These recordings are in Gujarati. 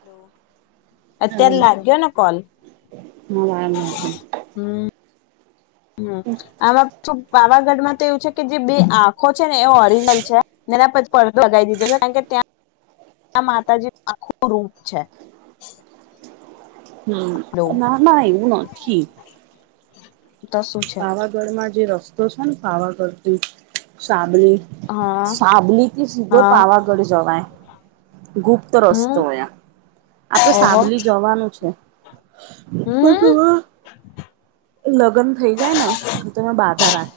હલો. હેલો અત્યાર લાગ્યો ને કોલ. હા વારંવાર હમ હમ આ [unintelligible] શું પાવાગઢમાં તો એવું છે કે જે બે આંખો છે ને એ ઓરિજનલ છે અને એના પર પરત લગાઇ દીધો છે કારણ કે [inaudible] આ માતાજી આખું રૂપ છે. હમ એવું ના ના એવું નથી. તો શું છે પાવાગઢમાં જે રસ્તો છે ને પાવાગઢથી સા બલી હા સાબલીથી સીધો હા પાવાગઢ જવાય. ગુપ્ત હમ રસ્તો એ આપડે ઓહો સાબલી જવાનું છે. પણ હમ પેલા લગન થઈ જાય ને તો મે બાધા રાખ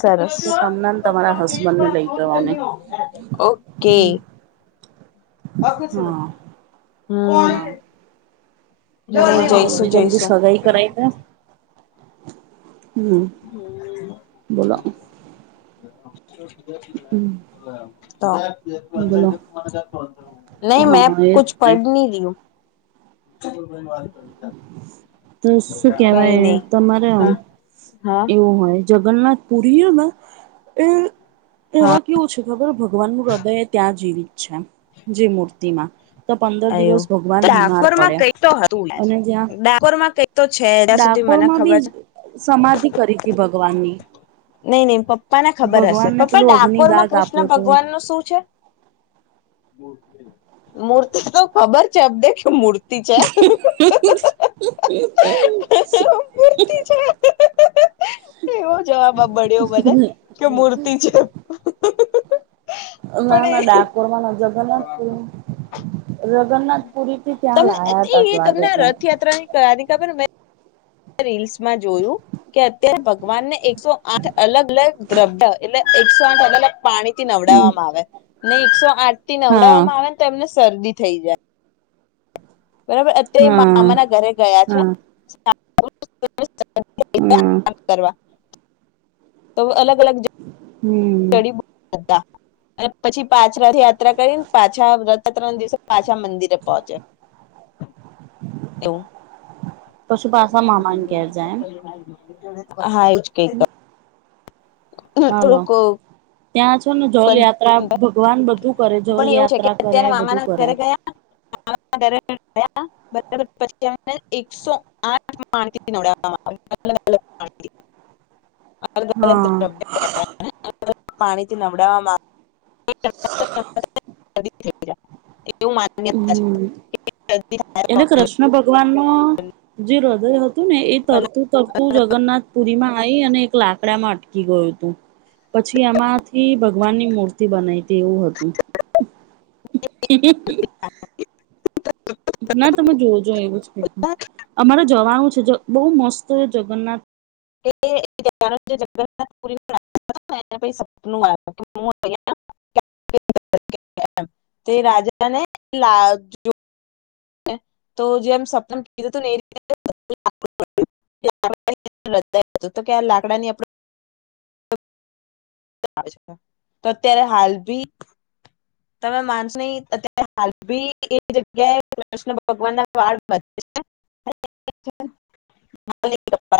સરસ [inaudible] કે તમને ને તમારા હસબન્ડને લઈ જવાની હ. ઓકે [inaudible] [unintelligible] હા [inaudible] ભગવાન જઈશું જલ્દી જલ્દી જઈશું સગાઈ કરાય દે. હમ. બોલો. બોલો [inaudible] ન‌ઇ મે હા એ જ કુછ, તે પડ ન‌ઇ ર‌ઇ હુ તો શું કેવાય, તમારે અ હા એવું હોય જગન્નાથ, પુરી હન અ એ હા એવા કેવું છે, કે ખબર ભગવાનનું હૃદય ય ત્યાં જીવિત છે, જે મૂર્તિમાં તો પંદર આયો દિવસ ભગવાન બીમાર ડાકોરમાં પડે કઈ તો હતું યાર અને જ્યાં ડાકોરમાં કઈક તો છે ત્યાં સુધી મને ડાકોરમા બી ખબર છે સમાધિ, કરી તી ભગવાનની નહી, નહી પપ્પા ને ખબર હશે ભગવાનને પપ્પા પેલું અગ્નિ દાગ ડાકોરમાં આપ્યો કૃષ્ણ હતો. ભગવાનનું શું છે? મૂર્તિ તો ખબર છે, અપ દે મૂર્તિ મૂર્તિ છે, મૂર્તિ છે એવો જવાબ, આબડ્યો મને કે મૂર્તિ છે. ના ના પડે ડાકોરમા, નજર તો ના પ જગન્નાથ પુરીથી ત્યા તમને લાયા હતા, તો એ લાગે તમને ત્યાં રથયાત્રાની કરાની ખબર રીલ્સમાં જોયું, કે અત્યારે ભગવાનને એકસો આઠ અલગ અલગ દ્રવ્ય એટલે એકસો, આઠ અલગ અલ પાણી થી ત્યાં નવડાવવામાં આવે ને એકસો, આઠ થી હા નવડાવવામા આવે ને તો એમને શરદી થઈ જાય. બરાબર, અત્યારે હા મામા ના ઘરે ગયા છે. હા હા [unintelligible] કરવા તો અલગ, અલગ હમ [unintelligible] [unintelligible] અને પછી પાછરા થી, યાત્રા કરીને પાછા રથયાત્રા ના દિવસે પાછા મંદિરે પહોંચ્યા [unintelligible] એવુ પશુ પાસા માંમાના ઘેર, જાયન હા, એજ કઈક રડક ત્યા છો, ને જલ યાત્રા ભગવાન બધું કરે જલ પણ એવું છે કે યાત્રા કરે અત્યારે બધું મામાના કરે ઘરે ગયા બરાબર, [unintelligible] પછી એકસો આઠ માણ [unintelligible] હ [unintelligible] અલગ અલગ, દ્રવ્ય [unintelligible] પાણીથી નવડાવવામા [unintelligible] હમ્મ, એલે થાય કૃષ્ણ ભગવાન નો જે હૃદય હતો તુ ને એ તરતુ, તરતુ જગન્નાથ પુરી માં આવી અને એક લાકડામાં અટકી ગયુ તુ પછી, એમાંથી ભગવાનની મૂર્તિ બનાવીતી એવુ હતુ હમ્મ હમ્મ ના, તમે જોવો જો એવુ, જ કે અમારે જવાનું છે. બહુ મસ્ત જગન્નાથ [unintelligible] [unintelligible] તે રાજાને લાગયુ તો જે એમ સપનમ કીધું હતુ, ને એ રીતે [unintelligible] [unintelligible] તો કે આ લાકડાની આપ [unintelligible] તો અત્યારે હાલ ભી તમે માનસો નહી, અત્યારે હાલ ભી એ જગ્યાએ કૃષ્ણ ભગવાન ના બાળ [unintelligible] બ છે. હ [unintelligible] હ [inaudible]